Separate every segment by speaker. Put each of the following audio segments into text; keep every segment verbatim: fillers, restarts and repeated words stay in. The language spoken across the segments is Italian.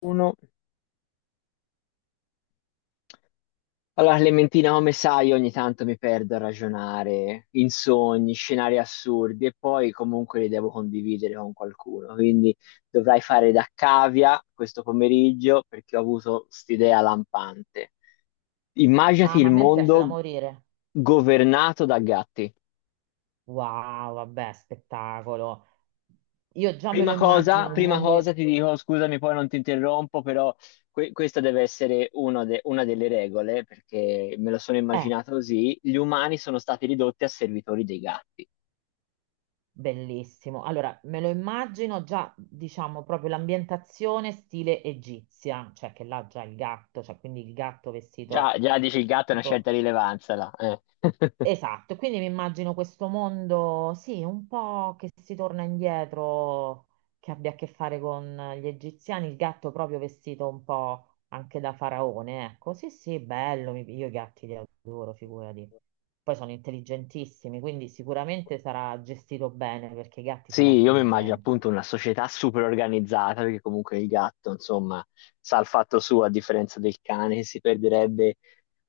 Speaker 1: Uno. Allora, Clementina, come sai, ogni tanto mi perdo a ragionare in sogni, scenari assurdi e poi comunque li devo condividere con qualcuno. Quindi dovrai fare da cavia questo pomeriggio perché ho avuto st'idea lampante.
Speaker 2: Ah,
Speaker 1: Immaginati
Speaker 2: ma
Speaker 1: il
Speaker 2: a me piace da
Speaker 1: mondo
Speaker 2: morire.
Speaker 1: governato da gatti.
Speaker 2: Wow, vabbè, spettacolo. Io già me lo
Speaker 1: Prima cosa,
Speaker 2: immagino un
Speaker 1: prima cosa
Speaker 2: mondo...
Speaker 1: ti dico, scusami, poi non ti interrompo, però que- questa deve essere uno de- una delle regole, perché me lo sono
Speaker 2: Eh,
Speaker 1: immaginato così, gli umani sono stati ridotti a servitori dei gatti.
Speaker 2: Bellissimo. Allora, me lo immagino già, diciamo, proprio l'ambientazione stile egizia, cioè che là già il gatto, cioè quindi il gatto
Speaker 1: Già,
Speaker 2: vestito
Speaker 1: già dici il gatto ha una certa
Speaker 2: tipo.
Speaker 1: rilevanza là. Eh.
Speaker 2: Esatto, quindi mi immagino questo mondo, sì, un po' che si torna indietro, che abbia a che fare con gli egiziani, il gatto proprio vestito un po' anche da faraone, ecco, sì, sì, bello, mi- io i gatti li adoro, figurati. Poi sono intelligentissimi, quindi sicuramente sarà gestito bene perché i gatti
Speaker 1: Sì,
Speaker 2: sono
Speaker 1: io mi immagino
Speaker 2: intelligenti.
Speaker 1: appunto una società super organizzata, perché comunque il gatto, insomma, sa il fatto suo, a differenza del cane che si perderebbe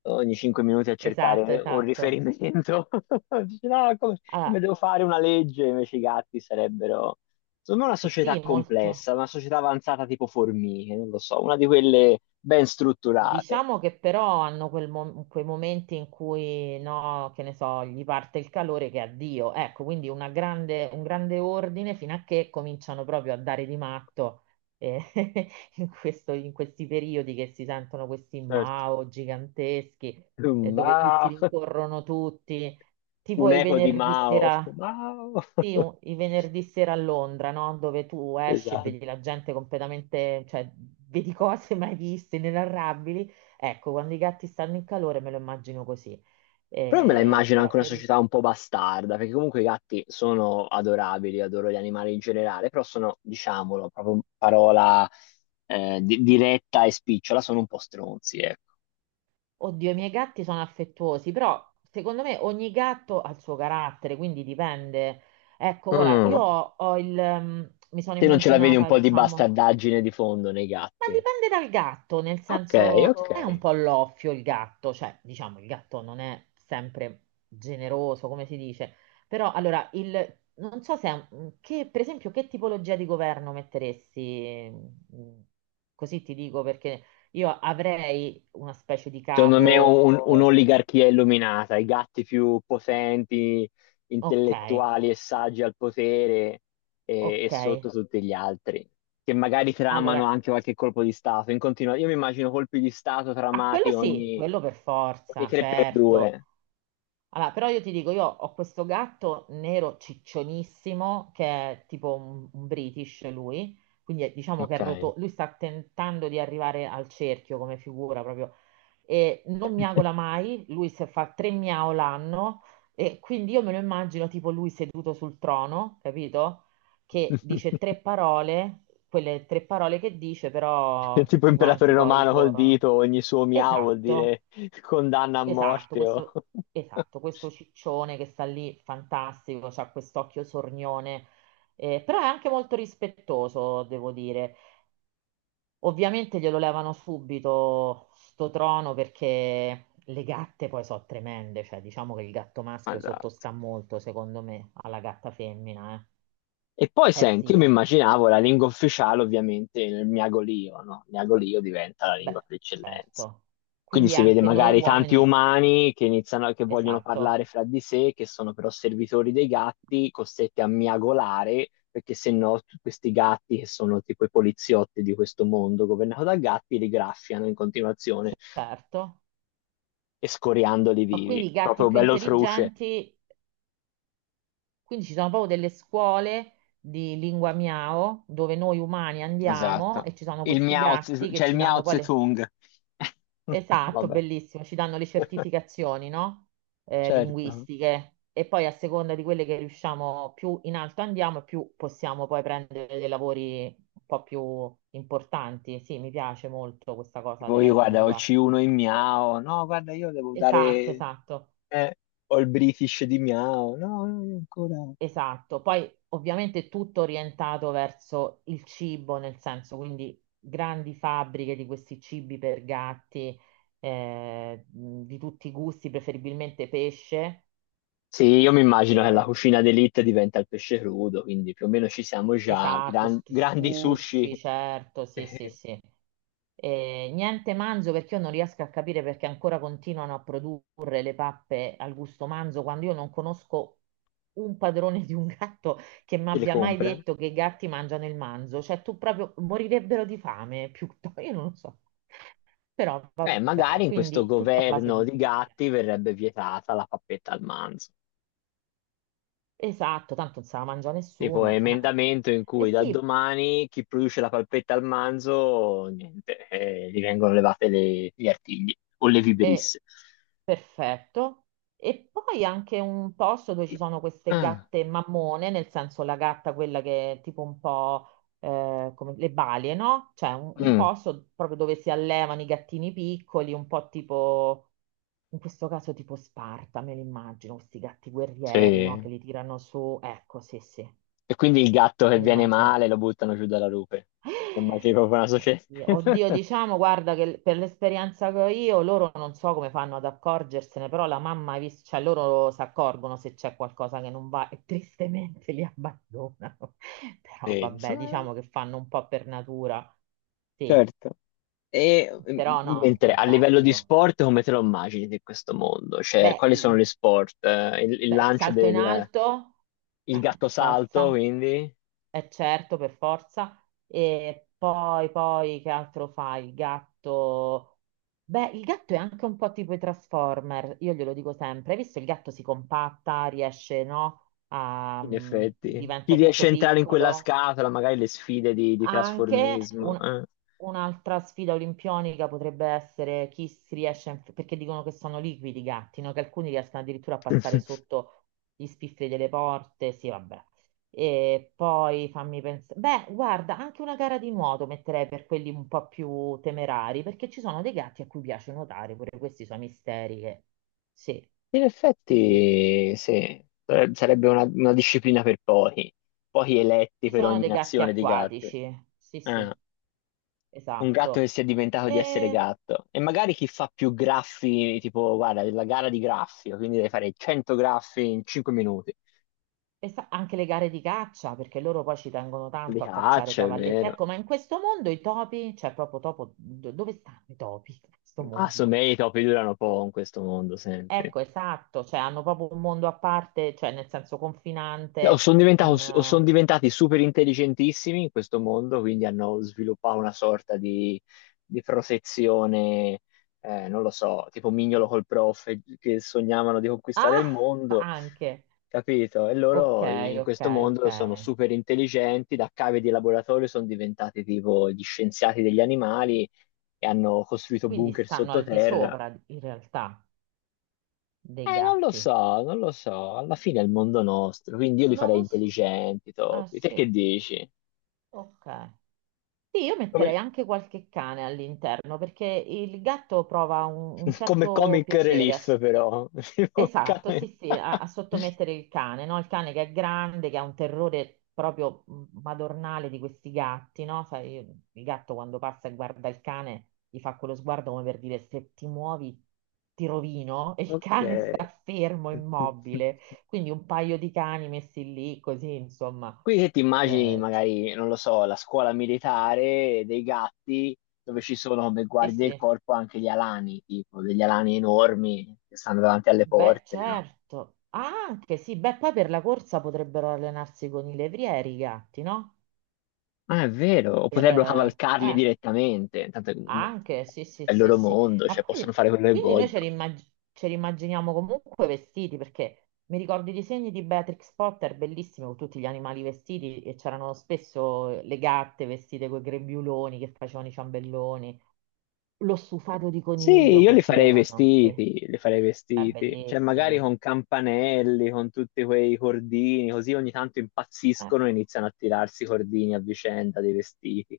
Speaker 1: ogni cinque minuti a
Speaker 2: Esatto,
Speaker 1: cercare un
Speaker 2: esatto.
Speaker 1: riferimento. Dice, no, come, come
Speaker 2: Allora,
Speaker 1: devo fare una legge? Invece i gatti sarebbero, insomma, una società
Speaker 2: sì,
Speaker 1: complessa,
Speaker 2: molto.
Speaker 1: una società avanzata tipo formiche, non lo so, una di quelle ben strutturate.
Speaker 2: Diciamo che però hanno quel mo- quei momenti in cui, no, che ne so, gli parte il calore che addio. Ecco, quindi una grande- un grande ordine fino a che cominciano proprio a dare di matto, eh, in questo- in questi periodi che si sentono questi
Speaker 1: Certo.
Speaker 2: Mao giganteschi, eh, dove tutti
Speaker 1: Mao,
Speaker 2: rincorrono tutti, tipo
Speaker 1: un
Speaker 2: i
Speaker 1: eco di
Speaker 2: venerdì
Speaker 1: Mao.
Speaker 2: sera.
Speaker 1: Mao.
Speaker 2: Sì, un- i venerdì sera a Londra, no? Dove tu esci e vedi
Speaker 1: Esatto.
Speaker 2: la gente completamente, cioè vedi cose mai viste, inenarrabili. Ecco, quando i gatti stanno in calore me lo immagino così.
Speaker 1: Però me la
Speaker 2: Eh,
Speaker 1: immagino anche
Speaker 2: però
Speaker 1: una
Speaker 2: per...
Speaker 1: società un po' bastarda, perché comunque i gatti sono adorabili, adoro gli animali in generale, però sono, diciamolo, proprio in parola eh, di- diretta e spicciola, sono un po' stronzi, ecco.
Speaker 2: Oddio, i miei gatti sono affettuosi, però secondo me ogni gatto ha il suo carattere, quindi dipende. Ecco, guarda,
Speaker 1: Mm.
Speaker 2: io ho ho il... ehm, mi sono
Speaker 1: Te non ce la vedi un
Speaker 2: immaginata,
Speaker 1: po' di
Speaker 2: diciamo...
Speaker 1: bastardaggine di fondo nei
Speaker 2: Ma
Speaker 1: gatti?
Speaker 2: dipende dal gatto, nel
Speaker 1: Ok,
Speaker 2: senso, cioè,
Speaker 1: ok.
Speaker 2: è un po' l'offio il gatto, cioè, diciamo, il gatto non è sempre generoso, come si dice, però allora, il, non so se, è un- che, per esempio, che tipologia di governo metteresti, mm, così ti dico, perché io avrei una specie di
Speaker 1: Secondo me
Speaker 2: capo,
Speaker 1: un-
Speaker 2: eh,
Speaker 1: un'oligarchia illuminata, i gatti più potenti,
Speaker 2: ok,
Speaker 1: intellettuali e saggi al potere e, e
Speaker 2: ok,
Speaker 1: sotto tutti gli altri, che magari tramano
Speaker 2: allora,
Speaker 1: anche qualche colpo di Stato. In continua- io mi immagino colpi di Stato
Speaker 2: a
Speaker 1: tramati
Speaker 2: quello sì,
Speaker 1: ogni,
Speaker 2: quello per
Speaker 1: ogni
Speaker 2: forza, certo.
Speaker 1: tre per due.
Speaker 2: Allora, però io ti dico, io ho questo gatto nero ciccionissimo che è tipo un, un British lui, quindi è- diciamo che
Speaker 1: Ok.
Speaker 2: è roto, lui sta tentando di arrivare al cerchio come figura proprio e non miagola mai, lui se fa tre miau l'anno e quindi io me lo immagino tipo lui seduto sul trono, capito? Che dice tre parole, quelle tre parole che dice
Speaker 1: È
Speaker 2: però
Speaker 1: tipo
Speaker 2: tutti
Speaker 1: imperatore
Speaker 2: quanti poi
Speaker 1: romano col
Speaker 2: corrono.
Speaker 1: dito, ogni suo miau vuol
Speaker 2: Esatto.
Speaker 1: dire condanna a
Speaker 2: Esatto,
Speaker 1: morte. O-
Speaker 2: questo, esatto, questo ciccione che sta lì, fantastico, c'ha quest'occhio sornione, eh, però è anche molto rispettoso, devo dire. Ovviamente glielo levano subito sto trono perché le gatte poi sono tremende, cioè diciamo che il gatto maschio
Speaker 1: Esatto.
Speaker 2: sottostà molto, secondo me, alla gatta femmina,
Speaker 1: E poi
Speaker 2: eh. Eh
Speaker 1: senti,
Speaker 2: sì,
Speaker 1: io mi
Speaker 2: eh.
Speaker 1: immaginavo la lingua ufficiale ovviamente il miagolio, no? Il miagolio diventa la
Speaker 2: Beh,
Speaker 1: lingua per eccellenza.
Speaker 2: certo.
Speaker 1: Quindi
Speaker 2: Quindi
Speaker 1: si vede
Speaker 2: anche noi
Speaker 1: magari tanti
Speaker 2: uomini,
Speaker 1: umani che iniziano, che vogliono
Speaker 2: esatto,
Speaker 1: parlare fra di sé, che sono però servitori dei gatti, costretti a miagolare, perché se no t- questi gatti, che sono tipo i poliziotti di questo mondo governato da gatti, li graffiano in continuazione,
Speaker 2: certo.
Speaker 1: escoriandoli
Speaker 2: Ma
Speaker 1: vivi.
Speaker 2: quindi i gatti
Speaker 1: Proprio
Speaker 2: più
Speaker 1: bello truce.
Speaker 2: intelligenti. Quindi ci sono proprio delle scuole di lingua miao dove noi umani andiamo
Speaker 1: Esatto.
Speaker 2: e ci sono
Speaker 1: Il
Speaker 2: questi
Speaker 1: miao, Tse-
Speaker 2: gatti che
Speaker 1: cioè il
Speaker 2: ci
Speaker 1: miao
Speaker 2: danno poi
Speaker 1: Tse
Speaker 2: le...
Speaker 1: Tung.
Speaker 2: Esatto,
Speaker 1: Vabbè.
Speaker 2: bellissimo, ci danno le certificazioni, no? Eh,
Speaker 1: Certo.
Speaker 2: linguistiche. E poi a seconda di quelle che riusciamo, più in alto andiamo, e più possiamo poi prendere dei lavori un po' più importanti. Sì, mi piace molto questa cosa
Speaker 1: Tipo
Speaker 2: della
Speaker 1: io guarda, ho il
Speaker 2: lingua.
Speaker 1: C uno in Miao, no, guarda, io devo
Speaker 2: Esatto,
Speaker 1: dare,
Speaker 2: esatto.
Speaker 1: eh, ho il British di Miao, no, no, io ancora.
Speaker 2: Esatto, poi ovviamente tutto orientato verso il cibo, nel senso quindi grandi fabbriche di questi cibi per gatti, eh, mh, di tutti i gusti, preferibilmente pesce.
Speaker 1: Sì, io mi immagino che la
Speaker 2: Eh,
Speaker 1: cucina d'élite diventa il pesce crudo, quindi più o meno ci siamo già,
Speaker 2: esatto,
Speaker 1: gran-
Speaker 2: s-
Speaker 1: grandi sushi
Speaker 2: sushi, certo, sì, sì,
Speaker 1: eh,
Speaker 2: sì. Eh, niente manzo perché io non riesco a capire perché ancora continuano a produrre le pappe al gusto manzo quando io non conosco un padrone di un gatto che mi
Speaker 1: che le
Speaker 2: abbia mai
Speaker 1: compra.
Speaker 2: detto che i gatti mangiano il manzo. Cioè, tu proprio morirebbero di fame, piuttosto, io non lo so. Però
Speaker 1: Eh,
Speaker 2: vabbè,
Speaker 1: magari in questo
Speaker 2: quindi tutto a base
Speaker 1: governo
Speaker 2: di
Speaker 1: di
Speaker 2: pesce.
Speaker 1: gatti verrebbe vietata la pappetta al manzo.
Speaker 2: Esatto, tanto non se la mangia
Speaker 1: Tipo
Speaker 2: nessuno. Eh.
Speaker 1: emendamento in
Speaker 2: E
Speaker 1: cui da
Speaker 2: sì,
Speaker 1: domani chi produce la palpetta al manzo, niente, eh, gli vengono levate le- gli artigli o le
Speaker 2: è
Speaker 1: vibrisse.
Speaker 2: perfetto. E poi anche un posto dove ci sono queste
Speaker 1: Ah,
Speaker 2: gatte mammone, nel senso la gatta quella che è tipo un po', eh, come le balie, no? Cioè un, un
Speaker 1: mm,
Speaker 2: posto proprio dove si allevano i gattini piccoli, un po' tipo, in questo caso tipo Sparta, me li immagino, questi gatti guerrieri, no? Che
Speaker 1: sì.
Speaker 2: li tirano su. Ecco, sì, sì,
Speaker 1: E quindi il gatto che
Speaker 2: me li
Speaker 1: viene
Speaker 2: immagino.
Speaker 1: male lo buttano giù dalla rupe. Insomma, c'è proprio una società.
Speaker 2: Oddio, oddio, diciamo, guarda che per l'esperienza che ho io, loro non so come fanno ad accorgersene, però la mamma, ha vis- cioè loro si accorgono se c'è qualcosa che non va e tristemente li abbandonano. Però
Speaker 1: Sì,
Speaker 2: vabbè,
Speaker 1: insomma,
Speaker 2: diciamo che fanno un po' per natura. Sì,
Speaker 1: certo. E mm,
Speaker 2: però no, è
Speaker 1: mentre a livello di
Speaker 2: fantastico.
Speaker 1: sport, come te lo immagini di questo mondo? Cioè,
Speaker 2: Beh,
Speaker 1: quali sono gli
Speaker 2: il,
Speaker 1: sport? Eh, Il, il
Speaker 2: beh, il
Speaker 1: lancio
Speaker 2: salto in
Speaker 1: del
Speaker 2: alto,
Speaker 1: il
Speaker 2: eh, per
Speaker 1: gatto salto,
Speaker 2: forza.
Speaker 1: quindi?
Speaker 2: Eh certo, per forza. E poi, poi, che altro fai? Il gatto... Beh, il gatto è anche un po' tipo i Transformer, io glielo dico sempre. Hai visto il gatto si compatta, riesce, no? A...
Speaker 1: In
Speaker 2: mm,
Speaker 1: effetti, chi
Speaker 2: diventa
Speaker 1: riesce
Speaker 2: tutto
Speaker 1: a entrare in quella
Speaker 2: piccolo.
Speaker 1: scatola, magari le sfide di, di
Speaker 2: Anche
Speaker 1: trasformismo.
Speaker 2: un-
Speaker 1: Eh.
Speaker 2: un'altra sfida olimpionica potrebbe essere chi si riesce, a inf- perché dicono che sono liquidi i gatti, no? Che alcuni riescono addirittura a passare sotto gli spifferi delle porte, sì, vabbè. E poi fammi pensare, beh, guarda, anche una gara di nuoto metterei per quelli un po' più temerari, perché ci sono dei gatti a cui piace nuotare, pure questi sono misteri che... Sì,
Speaker 1: In
Speaker 2: sì, sì.
Speaker 1: effetti, sì, eh, sarebbe una, una disciplina per pochi, pochi eletti
Speaker 2: Ci
Speaker 1: per
Speaker 2: sono
Speaker 1: ogni
Speaker 2: dei gatti
Speaker 1: nazione di gatti.
Speaker 2: acquatici, sì, sì,
Speaker 1: Eh, un gatto che
Speaker 2: esatto.
Speaker 1: sia diventato di essere gatto. E magari chi fa più graffi, tipo, guarda, la gara di graffio, quindi devi fare cento graffi in cinque minuti.
Speaker 2: E sa- anche le gare di caccia, perché loro poi ci tengono
Speaker 1: Li
Speaker 2: tanto a cacciare
Speaker 1: caccia, è
Speaker 2: cavallette.
Speaker 1: vero.
Speaker 2: Ecco, ma in questo mondo i topi, cioè proprio topo, do- dove stanno i topi in questo
Speaker 1: Ma
Speaker 2: mondo?
Speaker 1: insomma, i topi durano poco in questo mondo, senti.
Speaker 2: Ecco, esatto, cioè hanno proprio un mondo a parte, cioè nel senso
Speaker 1: Eh, O
Speaker 2: confinante,
Speaker 1: sono diventato-
Speaker 2: un...
Speaker 1: o son
Speaker 2: eh,
Speaker 1: diventati super intelligentissimi in questo mondo, quindi hanno sviluppato una sorta di, di protezione, eh, non lo so, tipo Mignolo col prof, eh, che sognavano di conquistare il
Speaker 2: Ah,
Speaker 1: mondo,
Speaker 2: anche.
Speaker 1: capito? E
Speaker 2: Ok,
Speaker 1: loro i- in
Speaker 2: ok,
Speaker 1: questo
Speaker 2: ok.
Speaker 1: mondo sono super intelligenti, da cave di laboratorio sono diventati tipo gli scienziati degli animali e hanno costruito
Speaker 2: Quindi
Speaker 1: bunker
Speaker 2: stanno al di
Speaker 1: sottoterra.
Speaker 2: sopra in realtà dei
Speaker 1: Eh, non lo
Speaker 2: gatti.
Speaker 1: so, non lo so, alla fine è il mondo nostro, quindi io li
Speaker 2: Non
Speaker 1: farei
Speaker 2: lo so.
Speaker 1: intelligenti,
Speaker 2: Ah,
Speaker 1: topi. Te
Speaker 2: sì,
Speaker 1: che dici?
Speaker 2: ok. Sì, io
Speaker 1: Come,
Speaker 2: metterei anche qualche cane all'interno perché il gatto prova un, un
Speaker 1: come
Speaker 2: certo
Speaker 1: comic
Speaker 2: piacere, a
Speaker 1: relief,
Speaker 2: s-
Speaker 1: però.
Speaker 2: esatto, sì, sì, a, a sottomettere il cane, no? Il cane che è grande, che ha un terrore proprio mh, madornale di questi gatti, no? Sai, il gatto quando passa e guarda il cane gli fa quello sguardo come per dire se ti muovi ti rovino e il
Speaker 1: Ok.
Speaker 2: cane sta fermo, immobile. Quindi un paio di cani messi lì così, insomma.
Speaker 1: Quindi se ti immagini
Speaker 2: Eh, c'è-
Speaker 1: magari, non lo so, la scuola militare dei gatti dove ci sono come
Speaker 2: sì,
Speaker 1: guardie del
Speaker 2: sì.
Speaker 1: corpo anche gli alani, tipo degli alani enormi che stanno davanti alle
Speaker 2: Beh,
Speaker 1: porte, no?
Speaker 2: certo. Ah, anche sì, beh, poi per la corsa potrebbero allenarsi con i levrieri i gatti, no?
Speaker 1: Ma è vero, o
Speaker 2: Per,
Speaker 1: potrebbero
Speaker 2: eh,
Speaker 1: cavalcarli
Speaker 2: eh,
Speaker 1: direttamente, tanto
Speaker 2: anche, sì, sì,
Speaker 1: è il
Speaker 2: sì,
Speaker 1: loro
Speaker 2: sì.
Speaker 1: mondo,
Speaker 2: Ma
Speaker 1: cioè possono
Speaker 2: poi,
Speaker 1: fare quello che
Speaker 2: quindi noi ce
Speaker 1: vogliono.
Speaker 2: li, immag- ce li immaginiamo comunque vestiti, perché mi ricordo i disegni di Beatrix Potter, bellissimi, con tutti gli animali vestiti, e c'erano spesso le gatte vestite con i grembiuloni che facevano i ciambelloni. Lo stufato di
Speaker 1: Sì,
Speaker 2: coniglio
Speaker 1: io li farei
Speaker 2: facevano, sì.
Speaker 1: vestiti,
Speaker 2: Eh,
Speaker 1: li farei vestiti, cioè magari
Speaker 2: bellissimi.
Speaker 1: con campanelli, con tutti quei cordini, così ogni tanto
Speaker 2: Eh.
Speaker 1: impazziscono e iniziano a tirarsi i cordini a vicenda dei vestiti.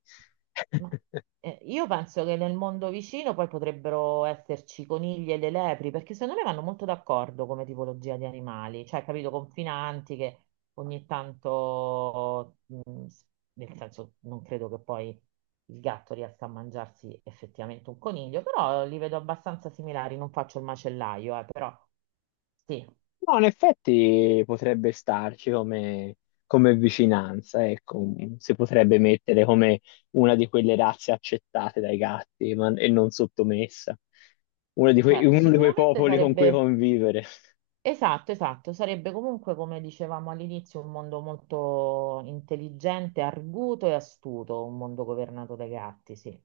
Speaker 2: Ma, eh, io penso che nel mondo vicino poi potrebbero esserci conigli e le lepri, perché secondo me vanno molto d'accordo come tipologia di animali, cioè, capito, confinanti che ogni tanto, mh, s- nel senso, non credo che poi il gatto riesca a mangiarsi effettivamente un coniglio, però li vedo abbastanza similari, non faccio il macellaio, eh, però sì,
Speaker 1: No, in effetti potrebbe starci come, come vicinanza, ecco, si potrebbe mettere come una di quelle razze accettate dai gatti ma- e non sottomessa, uno di quei,
Speaker 2: certo,
Speaker 1: uno di quei
Speaker 2: sicuramente
Speaker 1: popoli con cui
Speaker 2: sarebbe.
Speaker 1: convivere.
Speaker 2: Esatto, esatto, sarebbe comunque, come dicevamo all'inizio, un mondo molto intelligente, arguto e astuto, un mondo governato dai gatti, sì.